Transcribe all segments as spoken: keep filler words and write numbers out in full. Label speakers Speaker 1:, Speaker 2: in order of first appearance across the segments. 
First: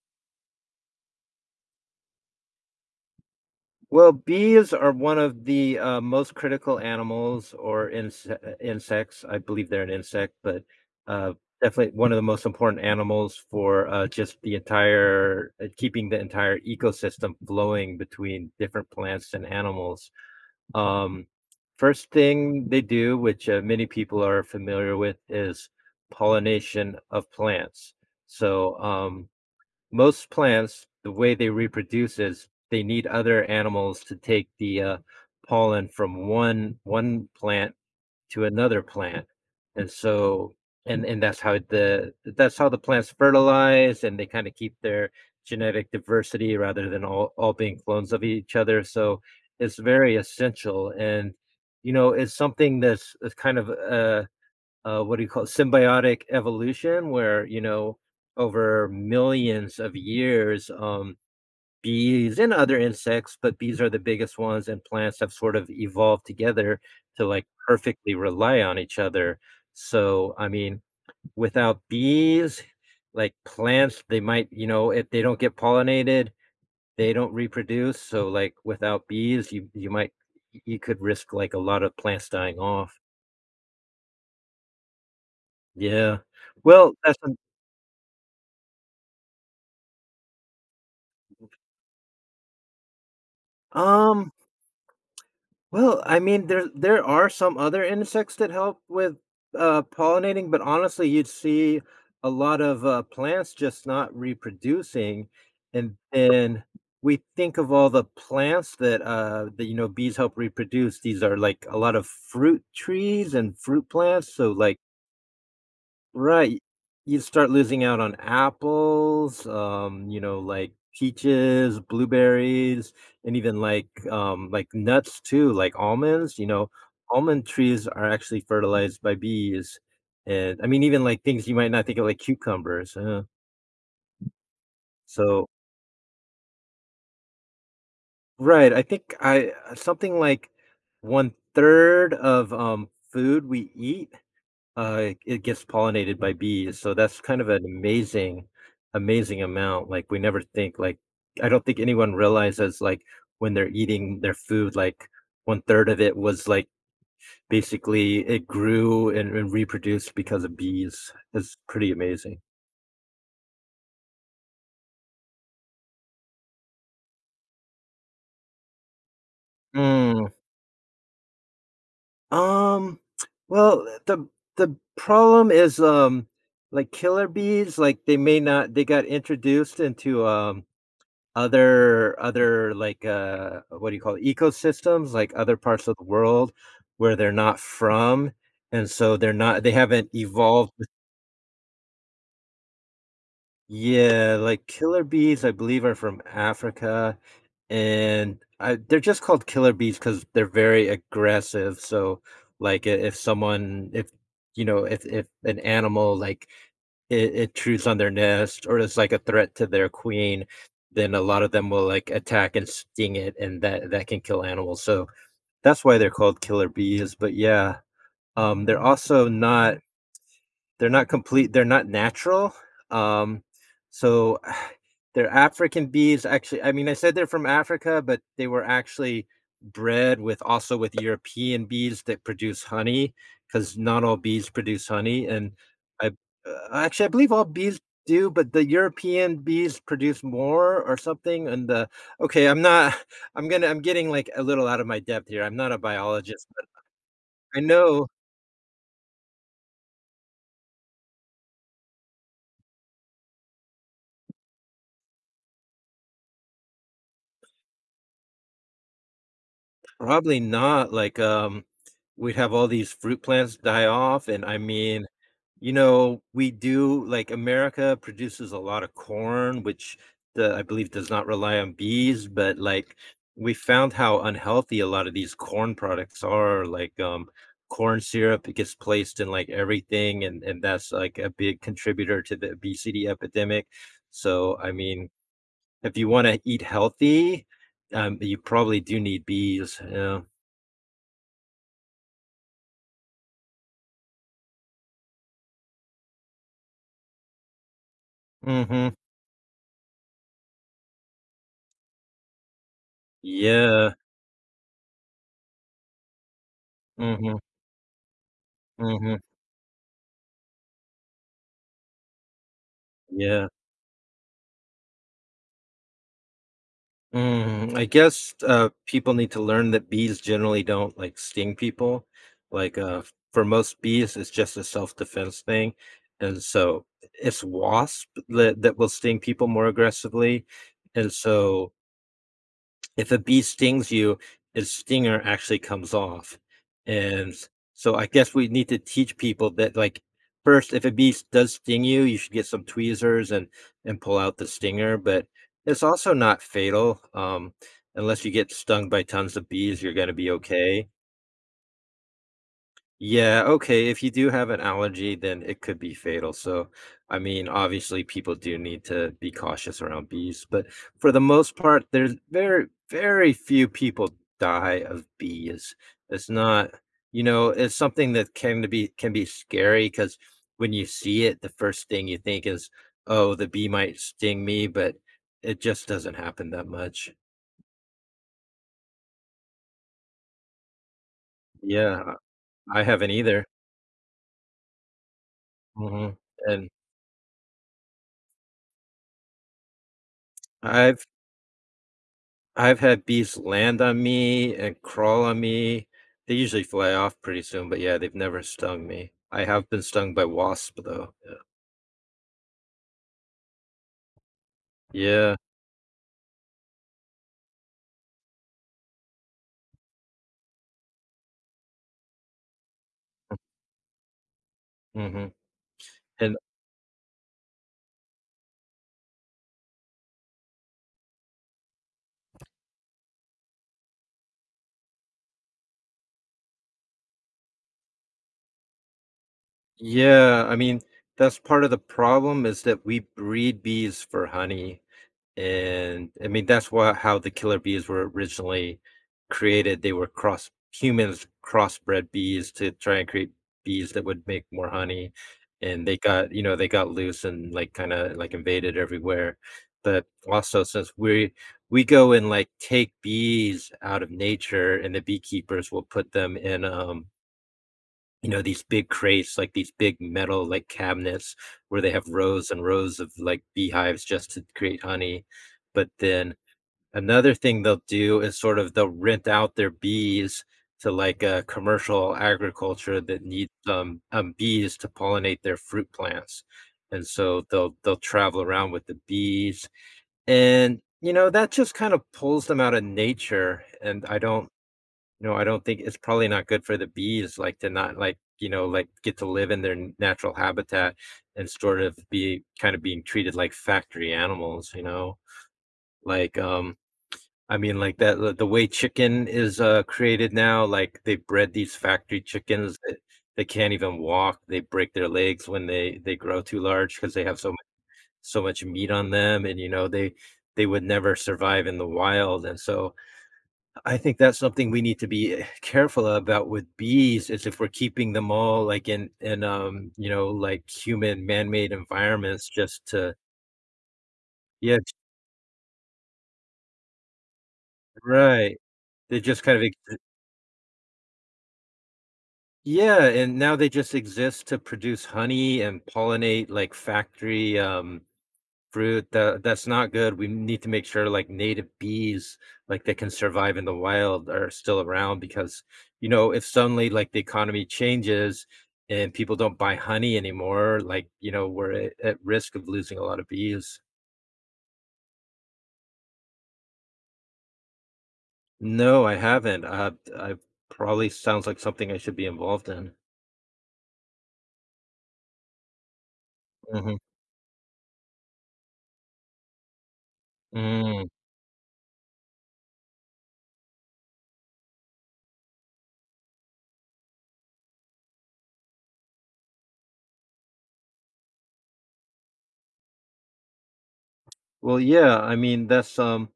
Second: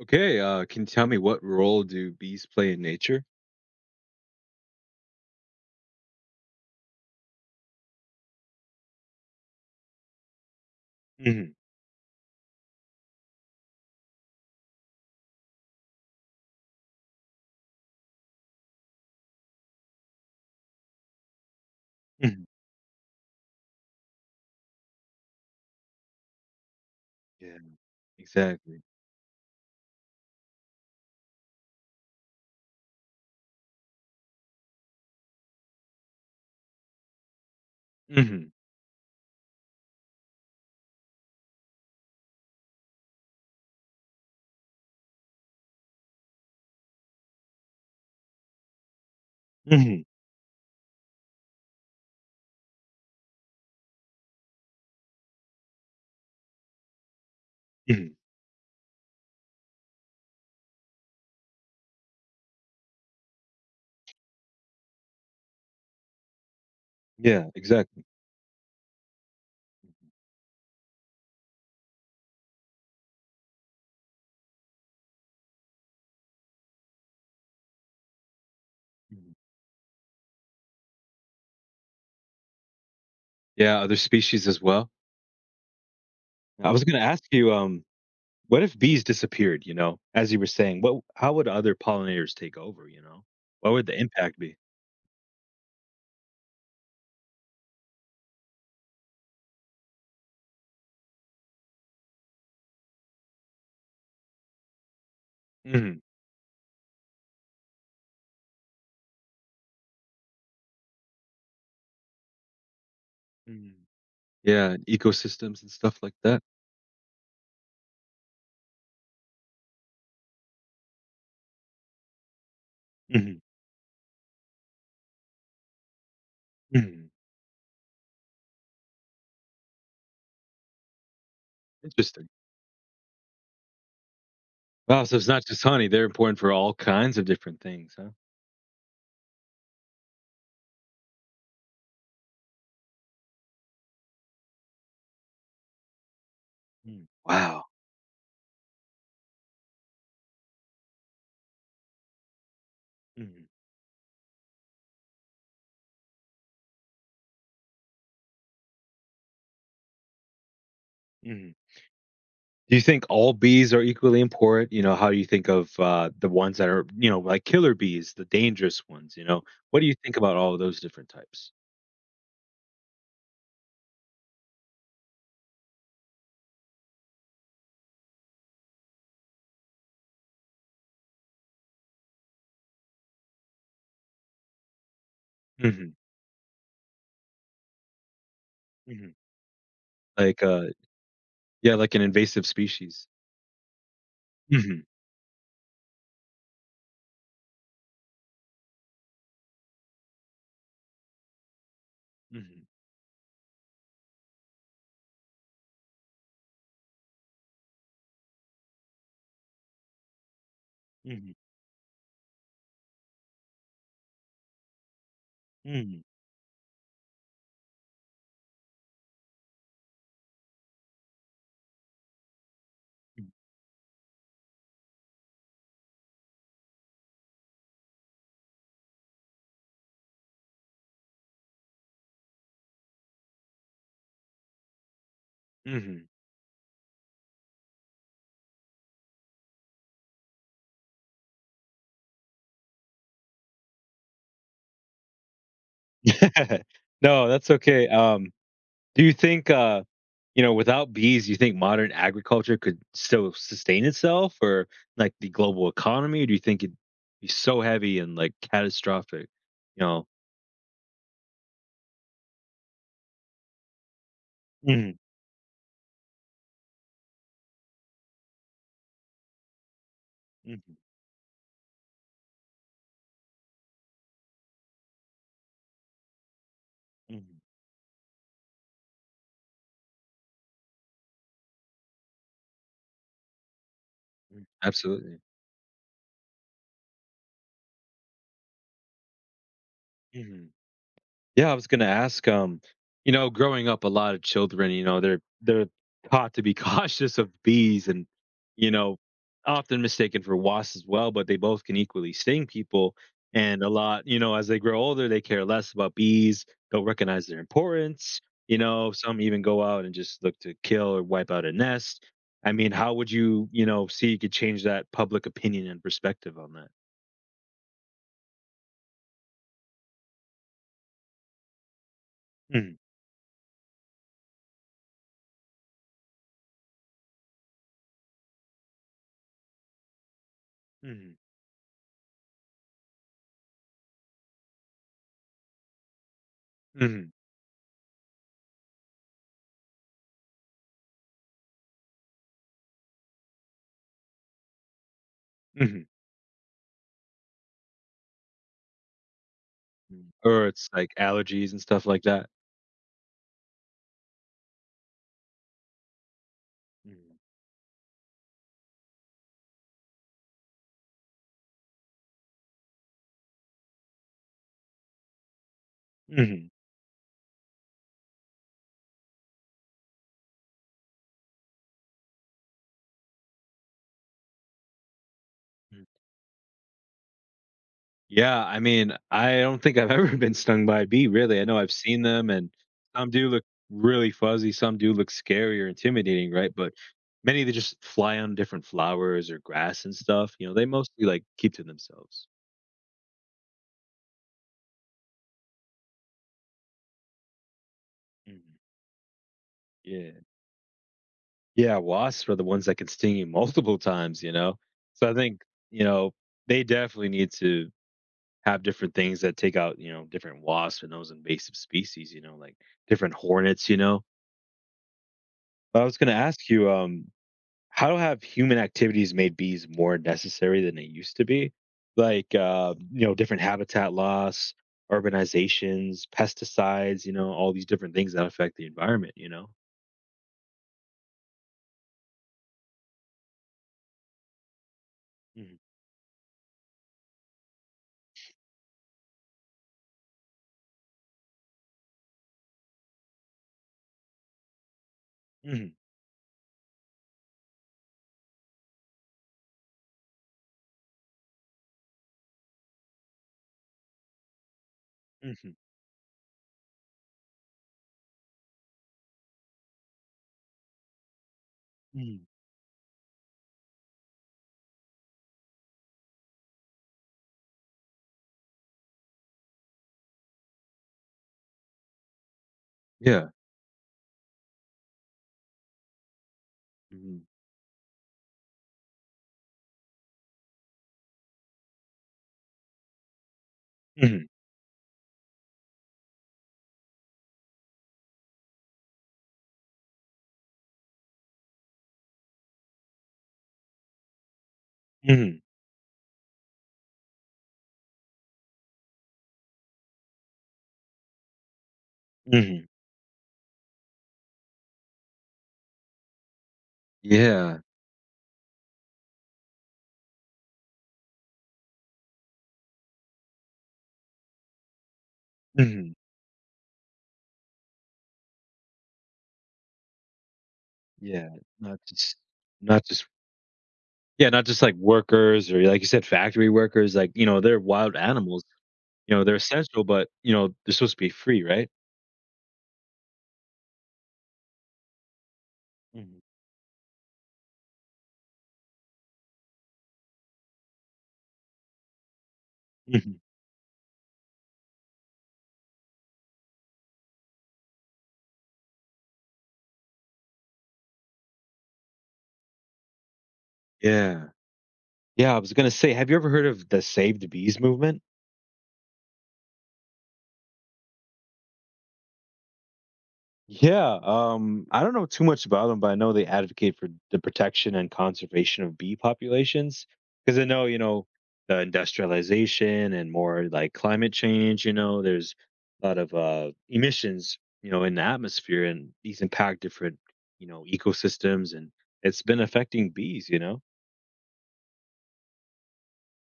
Speaker 1: Okay, uh, can you tell me what role do bees play in nature?
Speaker 2: Well, bees are one of the uh, most critical animals or inse- uh, insects. I believe they're an insect, but uh,
Speaker 1: hmm
Speaker 2: definitely one of the most important animals for uh, just the entire uh, keeping the entire ecosystem flowing between different plants and animals. Um, First
Speaker 1: hmm
Speaker 2: thing they do, which uh, many people are familiar with, is pollination of
Speaker 1: Yeah,
Speaker 2: plants. So,
Speaker 1: exactly.
Speaker 2: um, most plants, the way they reproduce is they need other animals to take the uh, pollen from one one plant to
Speaker 1: hmm
Speaker 2: another plant, and so and and that's how the that's how the plants fertilize, and they kind of keep their genetic diversity rather than all all being clones of each other. So it's
Speaker 1: hmm
Speaker 2: very essential, and you know it's something that's, that's kind of uh uh, what do you call it, symbiotic evolution, where you know
Speaker 1: hmm
Speaker 2: over millions of years, um, bees and other insects, but bees are the biggest ones, and plants have sort of evolved together to
Speaker 1: Yeah,
Speaker 2: like
Speaker 1: exactly.
Speaker 2: perfectly rely on each other. So, I mean, without bees, like plants, they might, you know, if they don't get pollinated, they don't reproduce. So, like without
Speaker 1: Mhm.
Speaker 2: bees, you you might you could risk like a lot of plants dying off.
Speaker 1: Yeah, other species as well.
Speaker 2: Yeah.
Speaker 1: I was
Speaker 2: Well,
Speaker 1: going to
Speaker 2: that's
Speaker 1: ask
Speaker 2: an,
Speaker 1: you, um, what if bees disappeared? You know, as you were saying, what? How would other pollinators take over? You know, what would the
Speaker 2: um
Speaker 1: impact be?
Speaker 2: Well, I mean, there there are some other insects that help with uh, pollinating, but honestly, you'd see a lot of uh, plants just not reproducing, and
Speaker 1: hmm
Speaker 2: then we think of all the plants that uh, that you know bees help reproduce. These are like a lot of fruit trees and
Speaker 1: hmm
Speaker 2: fruit plants, so
Speaker 1: Yeah,
Speaker 2: like
Speaker 1: and ecosystems and stuff like that.
Speaker 2: Right. You'd start losing out on apples, um, you know, like peaches, blueberries, and
Speaker 1: hmm
Speaker 2: even like um like nuts too, like almonds, you know.
Speaker 1: hmm
Speaker 2: Almond trees are actually fertilized by bees. And I mean even like things you might not think of like
Speaker 1: Interesting.
Speaker 2: cucumbers. Uh,
Speaker 1: Wow, so it's not
Speaker 2: so
Speaker 1: just honey; they're important for all kinds of different things, huh?
Speaker 2: right, I think I something like one third of um food we eat Uh, it it gets pollinated by bees, so
Speaker 1: Mm.
Speaker 2: that's kind of
Speaker 1: Wow.
Speaker 2: an amazing amazing amount, like, we never think, like I don't think anyone realizes, like, when
Speaker 1: hmm
Speaker 2: they're eating their food, like, one third of it was, like, basically it grew and and reproduced because of bees.
Speaker 1: hmm
Speaker 2: It's pretty amazing.
Speaker 1: Do you think all bees are equally important? You know, how do you think of uh, the ones that are, you know, like killer bees, the dangerous ones, you know? What do you think
Speaker 2: Mm.
Speaker 1: about all of those different types?
Speaker 2: Um, well, the the problem is, um, like, killer bees, like, they may not they got introduced into, um Other other, like, uh, what do you call it, ecosystems, like other parts
Speaker 1: Mhm,
Speaker 2: of the world where they're not from, and
Speaker 1: mhm.
Speaker 2: so they're not they haven't
Speaker 1: Like, uh,
Speaker 2: evolved with
Speaker 1: yeah, like an invasive species.
Speaker 2: Yeah, like
Speaker 1: Mhm,
Speaker 2: killer bees, I believe, are from Africa, and I they're just called killer bees because 'cause they're very aggressive, so,
Speaker 1: mhm,
Speaker 2: like, I if someone if, you know, if if an animal, like, it, it intrudes on their nest or is like a threat to their queen, then a
Speaker 1: mhm,
Speaker 2: lot of them will like attack and sting it, and that that can kill animals. So that's why
Speaker 1: mhm,
Speaker 2: they're called killer bees. But yeah, um, they're also not they're not complete, they're not natural.
Speaker 1: mhm,
Speaker 2: Um, so they're African bees actually. I mean, I said they're from Africa, but they were actually bred with also with European bees that produce honey, because not all bees produce honey, and
Speaker 1: mhm.
Speaker 2: I uh, actually, I believe all bees do, but the European bees produce more or something, and the okay, I'm not I'm gonna I'm getting, like, a little out of my depth here, I'm not a biologist, but
Speaker 1: No, that's
Speaker 2: I
Speaker 1: okay.
Speaker 2: know
Speaker 1: Um, do you think, uh, you know, without bees, you think modern agriculture could still sustain itself or like the global economy? Or do you think it'd be so heavy and like catastrophic, you know?
Speaker 2: Probably not, like, um, we'd have all these fruit plants die off, and I mean, you know, we do like, America produces a lot of corn, which the I
Speaker 1: Mhm,
Speaker 2: believe does not rely on bees, but, like, we found how unhealthy a lot of these corn products are, like, um,
Speaker 1: mhm,
Speaker 2: corn syrup, it gets placed in, like, everything, and and that's, like, a big contributor to the obesity epidemic,
Speaker 1: mm.
Speaker 2: so, I mean,
Speaker 1: Absolutely.
Speaker 2: if you wanna eat healthy, um, you probably do need bees, yeah.
Speaker 1: Mhm. Yeah, I was gonna ask, um, you know, growing up, a lot of children, you know, they're they're taught to be cautious of bees and, you
Speaker 2: Mhm.
Speaker 1: know, often mistaken for wasps as well, but they both can equally sting people. And a
Speaker 2: Yeah.
Speaker 1: lot, you know, as they grow older, they care less about bees, don't recognize
Speaker 2: Mhm.
Speaker 1: their importance. You know,
Speaker 2: Mhm.
Speaker 1: some even go out and just look to kill or wipe out a nest. I mean, how would
Speaker 2: Yeah.
Speaker 1: you, you know, see you could change that public opinion and perspective on that?
Speaker 2: Mm, I guess, uh, people need to learn that bees generally don't, like, sting people. Like,
Speaker 1: Mhm,
Speaker 2: uh, for most bees, it's just a self-defense thing, and so it's wasp that that will sting people more aggressively, and
Speaker 1: mhm,
Speaker 2: so if a bee stings you, its stinger actually comes off.
Speaker 1: mhm.
Speaker 2: And so I guess we need to teach people that like first, if a bee does sting you, you should get some tweezers and and pull out the stinger, but it's
Speaker 1: Mhm,
Speaker 2: also not fatal. Um, unless you get stung by tons of bees, you're
Speaker 1: mm,
Speaker 2: going to be
Speaker 1: or it's,
Speaker 2: okay.
Speaker 1: like, allergies and stuff like that?
Speaker 2: Yeah, okay, if you do have an allergy, then it could be fatal. So, I
Speaker 1: Mhm.
Speaker 2: mean, obviously people do need to be cautious around bees, but for the most part, there's very, very few people die of bees. It's
Speaker 1: Mhm,
Speaker 2: not, you know, it's something that can to be can be scary because when you see it, the first thing you think is, "Oh, the bee might sting me," but it
Speaker 1: mm.
Speaker 2: just doesn't happen that much.
Speaker 1: Yeah, I mean, I don't think I've ever been stung by a bee, really, I know I've seen
Speaker 2: Yeah,
Speaker 1: them, and
Speaker 2: I I
Speaker 1: some
Speaker 2: haven't
Speaker 1: do look
Speaker 2: either.
Speaker 1: really fuzzy, some do look scary or
Speaker 2: Mhm,
Speaker 1: intimidating, right?
Speaker 2: and
Speaker 1: But many, they just fly on different flowers or grass and stuff, you know, they
Speaker 2: I've
Speaker 1: mostly, like, keep to themselves.
Speaker 2: I've had bees land on me and crawl on me. They usually fly off pretty soon, but yeah, they've never
Speaker 1: Mhm.
Speaker 2: stung me. I have been stung
Speaker 1: Yeah.
Speaker 2: by wasp though. Yeah.
Speaker 1: Yeah, wasps are the ones that can sting you multiple times, you know? So I
Speaker 2: Yeah.
Speaker 1: think, you know, they definitely need to have different things that take out, you know, different wasps and those invasive species, you know, like different hornets, you know.
Speaker 2: Mhm.
Speaker 1: But I was gonna
Speaker 2: And
Speaker 1: ask you, um, how have human activities made bees more necessary than they used to be? Like, uh, you know, different habitat loss, urbanizations, pesticides, you know, all these different things that affect the environment, you know?
Speaker 2: yeah, I mean, that's part of the problem is that we breed bees for honey.
Speaker 1: Mhm,
Speaker 2: And I mean, that's why how the killer bees were originally created. They were cross humans crossbred bees to try and create bees that would make more honey.
Speaker 1: mhm,
Speaker 2: And they got, you know, they got loose and like kind of like invaded everywhere. But also since we we go and like take bees out of nature and the
Speaker 1: mhm,
Speaker 2: beekeepers will put them in um you know, these big crates, like these big metal like cabinets where they have
Speaker 1: mhm.
Speaker 2: rows and rows of like beehives just to create honey. But then another thing they'll do is sort of they'll rent out their bees to like a commercial agriculture that
Speaker 1: Yeah.
Speaker 2: needs um, um bees to pollinate their fruit plants. And
Speaker 1: Mhm,
Speaker 2: so they'll they'll travel around with the bees. And you know, that just kind of pulls them out of nature. And I
Speaker 1: mhm,
Speaker 2: don't no, I don't think it's probably not good for the bees, like, to not, like, you know, like, get to live in their n natural habitat and sort of be kinda being treated like factory animals, you know?
Speaker 1: mhm,
Speaker 2: Like, um, I mean, like, that the the way chicken is, uh, created now, like, they bred these factory
Speaker 1: mhm.
Speaker 2: chickens that they can't even walk, they break their legs when they they grow too large because they have so mu
Speaker 1: Yeah.
Speaker 2: so much meat on them, and, you know, they they would never survive in the wild, and so I think that's something we need to be eh,
Speaker 1: Mhm.
Speaker 2: careful about with bees is if we're keeping them all like in in um, you know, like human
Speaker 1: Yeah.
Speaker 2: man-made
Speaker 1: Not just
Speaker 2: environments
Speaker 1: not
Speaker 2: just
Speaker 1: just
Speaker 2: to
Speaker 1: Yeah, not just like
Speaker 2: yeah,
Speaker 1: workers or like you said, factory workers, like, you know, they're wild animals.
Speaker 2: right.
Speaker 1: You
Speaker 2: They
Speaker 1: know, they're
Speaker 2: just kind of
Speaker 1: essential,
Speaker 2: ex
Speaker 1: but, you know, they're supposed to be free, right?
Speaker 2: yeah, and now they just exist to produce honey and
Speaker 1: Mhm,
Speaker 2: pollinate like factory um fruit that that's not good. We need to make sure like native bees, like they can
Speaker 1: mhm.
Speaker 2: survive in the wild, are still around because you know if suddenly like the economy changes and people don't buy honey anymore, like you know we're at, at risk of losing a lot of bees.
Speaker 1: Yeah. Yeah, I was gonna say, have you ever heard of the Save the Bees movement?
Speaker 2: No, I haven't. Uh, I probably sounds like something I should be involved in.
Speaker 1: Yeah, um, I don't know too much about them, but I know they advocate for
Speaker 2: Hmm.
Speaker 1: the protection and conservation of bee populations because I know, you know,
Speaker 2: Mm.
Speaker 1: the industrialization and more like climate change, you know, there's a lot of uh, emissions, you know, in the atmosphere and these impact different, you know, ecosystems and it's been affecting bees, you know?
Speaker 2: Well, yeah, I mean that's um,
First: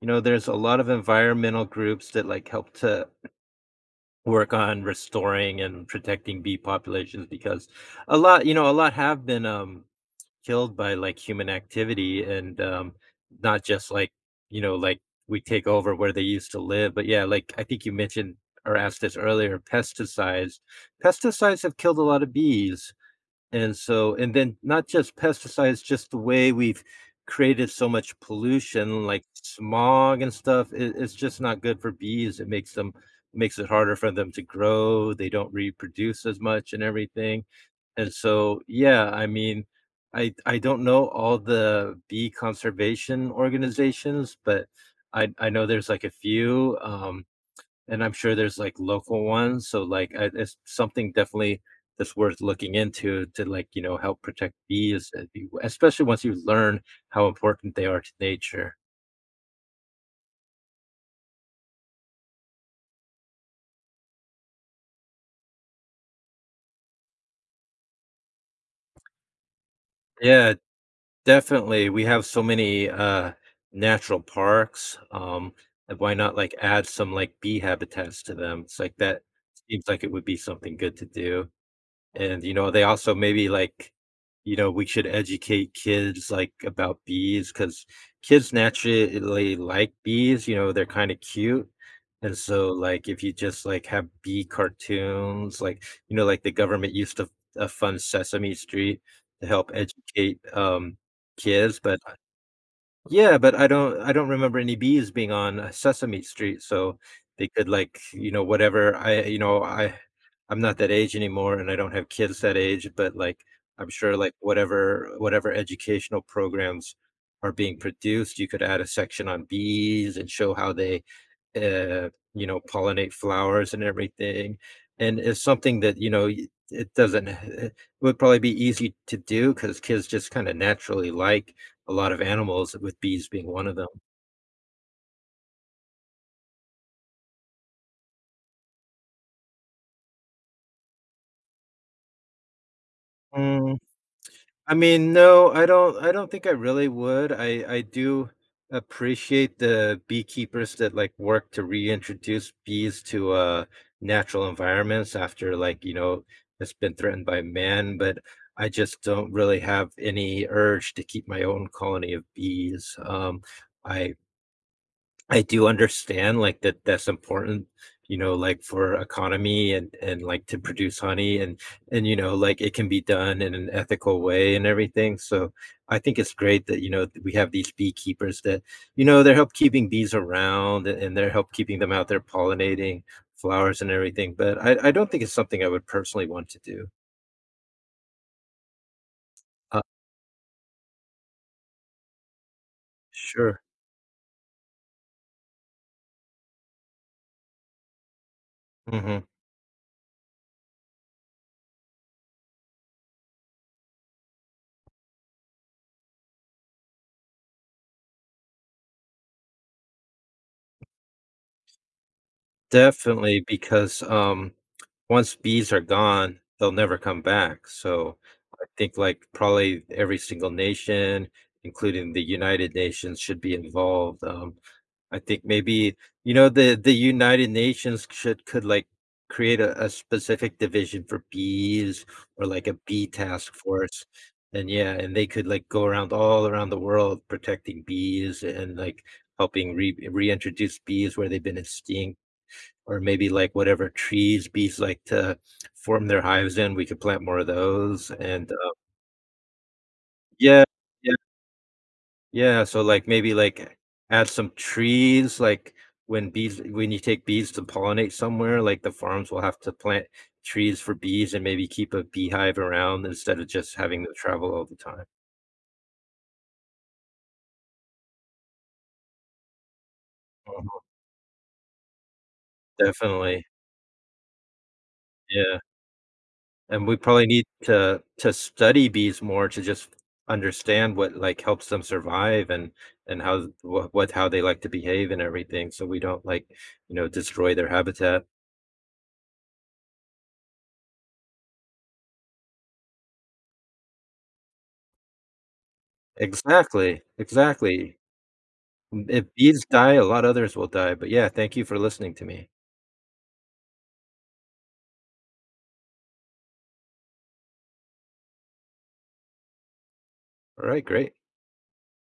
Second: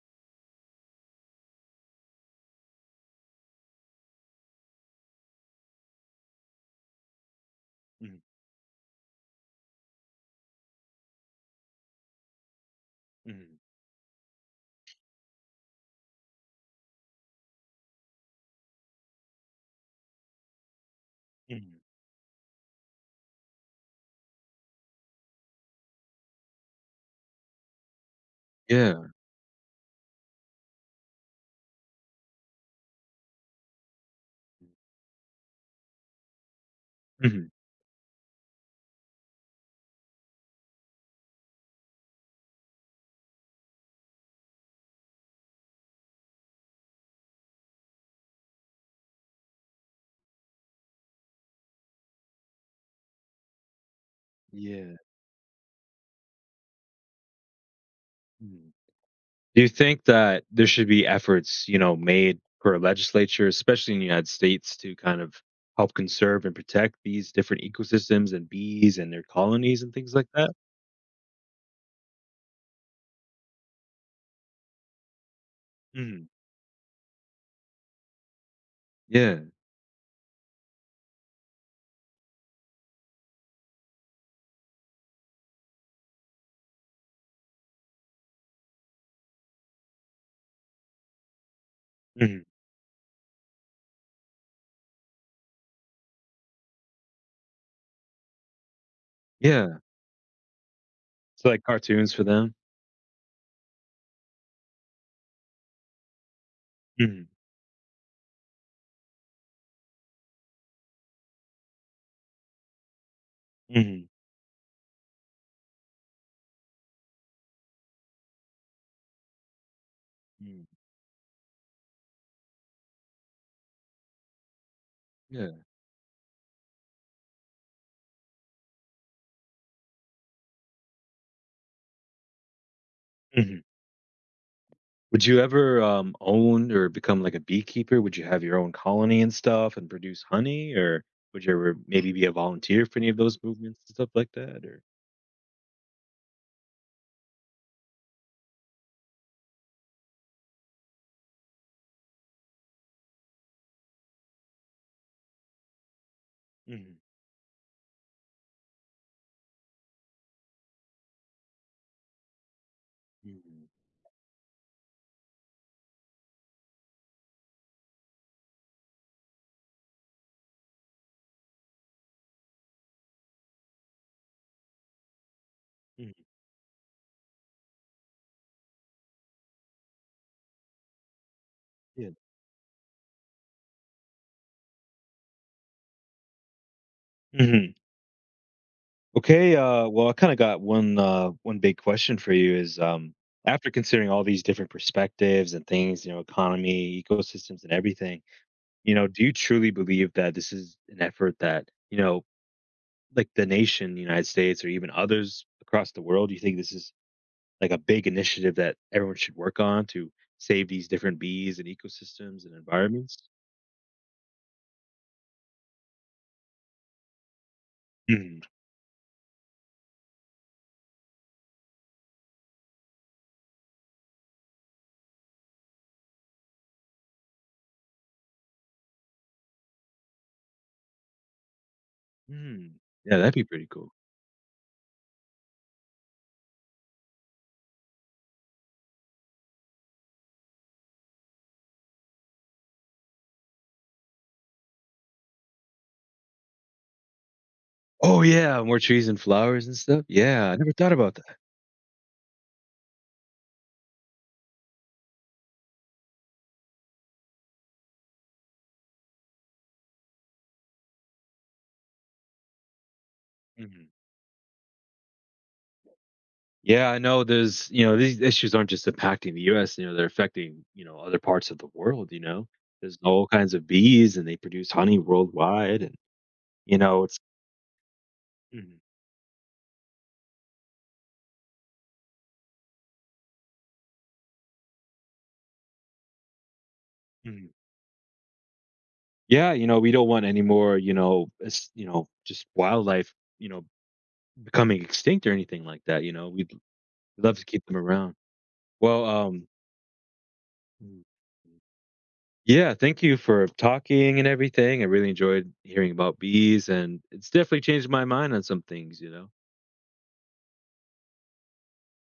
Speaker 2: you know, there's a lot of environmental groups that like help to work on restoring and protecting bee populations because a
Speaker 1: Mhm,
Speaker 2: lot you know a lot have been um killed by like human activity and um
Speaker 1: mhm,
Speaker 2: not just like you know like we take over where they used to live but yeah like I think you mentioned or asked this earlier pesticides pesticides have
Speaker 1: mhm.
Speaker 2: killed a lot of bees and so and then not just pesticides, just the way we've created so much pollution,
Speaker 1: Yeah.
Speaker 2: like smog and stuff, it, it's just not good for bees. It makes them Makes it harder for them to grow. They don't reproduce as much and everything.
Speaker 1: Mhm,
Speaker 2: And so, yeah, I mean, I I don't know all the bee conservation organizations, but I I know there's like a few. Um, and I'm sure there's, like, local ones, so, like, I it's something definitely that's worth looking into to, like, you know, help protect
Speaker 1: yeah.
Speaker 2: bees, uh, e especially once you learn how important they are to
Speaker 1: Mm-hmm.
Speaker 2: nature.
Speaker 1: Do you think that there should be efforts, you know, made for a legislature, especially in the United States, to kind of help conserve and protect these different ecosystems and bees and their colonies and things like that?
Speaker 2: Yeah, definitely. We have so many, uh, natural parks, um, and why
Speaker 1: Mhm.
Speaker 2: not, like, add some, like, bee habitats to them? It's like that
Speaker 1: Yeah.
Speaker 2: seems like it would be something good to do. And, you know, they also maybe like, you know, we should educate kids like about bees because kids naturally like bees, you know, they're kind of cute. And
Speaker 1: Mhm.
Speaker 2: so, like, if you just like have bee cartoons, like, you know, like the government used to uh, fund Sesame Street to help
Speaker 1: Yeah.
Speaker 2: educate um,
Speaker 1: So like
Speaker 2: kids, but
Speaker 1: cartoons for them.
Speaker 2: yeah, but I don't I don't remember any bees being on, uh, Sesame Street, so
Speaker 1: Mhm.
Speaker 2: they could, like, you know, whatever I you know, I I'm not that age anymore, and I don't have kids that age, but, like, I'm
Speaker 1: Mhm.
Speaker 2: sure, like, whatever whatever educational programs are being produced, you could add a section on bees and show
Speaker 1: Mm.
Speaker 2: how they, uh, you know, pollinate flowers and everything, and it's
Speaker 1: Yeah.
Speaker 2: something that, you know, y it doesn't it would probably be easy to do because kids just kinda naturally like a lot of animals, with bees being
Speaker 1: Mhm.
Speaker 2: one of them.
Speaker 1: Would you ever um, own or become like a beekeeper? Would you have your own colony and stuff and produce honey, or would you ever maybe be a volunteer for any of those
Speaker 2: Mm.
Speaker 1: movements and stuff like that?
Speaker 2: I
Speaker 1: Or
Speaker 2: mean, no, I don't I don't think I really would. I I do appreciate the beekeepers that, like, work to reintroduce bees to, uh, natural environments after, like, you know, it's been
Speaker 1: mhm.
Speaker 2: threatened by man, but I just don't really have any urge to keep my own colony of bees. Um,
Speaker 1: Mhm.
Speaker 2: I I do understand, like, that that's important, you know, like, for economy and and, like, to produce honey and and, you know, like, it can be done in an ethical way and everything, so I
Speaker 1: Mhm.
Speaker 2: think it's great that, you know, we have these beekeepers that, you know, they're help keeping bees around and and they're help keeping them out
Speaker 1: Yeah.
Speaker 2: there pollinating flowers and everything, but I I don't think it's something I would personally want to do.
Speaker 1: Mhm. Okay,
Speaker 2: Uh,
Speaker 1: uh, well, I kind of got one uh, one big question for you is um,
Speaker 2: sure.
Speaker 1: after considering all these different perspectives and things, you know, economy, ecosystems, and everything, you know, do
Speaker 2: Mhm.
Speaker 1: you truly believe that this is an effort that you know, like the nation, the United States, or even others across the world? Do you think this is like a big initiative that everyone should work on to save these different bees and ecosystems and environments?
Speaker 2: Definitely, because, um, once bees are gone, they'll never come back, so
Speaker 1: Mhm.
Speaker 2: I think, like, probably every single nation, including the United Nations, should be involved, um, I think maybe you know, the the United Nations should could, like, create a a specific division for bees or, like,
Speaker 1: Hmm.
Speaker 2: a bee
Speaker 1: Yeah, that'd be
Speaker 2: task
Speaker 1: pretty cool.
Speaker 2: force, and yeah, and they could, like, go around all around the world protecting bees and, like, helping re reintroduce bees where they've been extinct or maybe like whatever trees bees like to form their hives in, we could plant more of those
Speaker 1: Oh
Speaker 2: and,
Speaker 1: yeah,
Speaker 2: uh
Speaker 1: more trees and flowers and stuff. Yeah, I
Speaker 2: Yeah,
Speaker 1: never thought
Speaker 2: yeah,
Speaker 1: about that.
Speaker 2: yeah, so, like, maybe, like, add some trees, like, when bees when you take bees to pollinate somewhere, like, the farms will have to plant trees for bees and maybe keep a beehive around instead of just
Speaker 1: Mm-hmm.
Speaker 2: having them travel all the time.
Speaker 1: Yeah, I know there's, you know, these issues aren't just impacting the U S, you know, they're affecting,
Speaker 2: Mhm,
Speaker 1: you know, other parts of the world, you know. There's all
Speaker 2: definitely,
Speaker 1: kinds of bees and they produce honey
Speaker 2: yeah.
Speaker 1: worldwide and you
Speaker 2: And we
Speaker 1: know, it's
Speaker 2: probably need to to
Speaker 1: mhm,
Speaker 2: study bees more to just understand what, like, helps them survive and and how what what how they like to behave and everything, so we don't, like, you know,
Speaker 1: mhm.
Speaker 2: destroy their habitat.
Speaker 1: Yeah, you know, we don't want any more, you know, it's, you know, just wildlife, you know, becoming extinct or anything like that, you know. We'd
Speaker 2: Exactly,
Speaker 1: love to keep them
Speaker 2: exactly.
Speaker 1: around. Well,
Speaker 2: If
Speaker 1: um
Speaker 2: bees die, a lot others will die,
Speaker 1: mm,
Speaker 2: but yeah, thank you for listening to me.
Speaker 1: yeah, thank you for talking and everything. I really enjoyed hearing about bees and it's definitely changed my mind on some things, you know.
Speaker 2: Alright, great.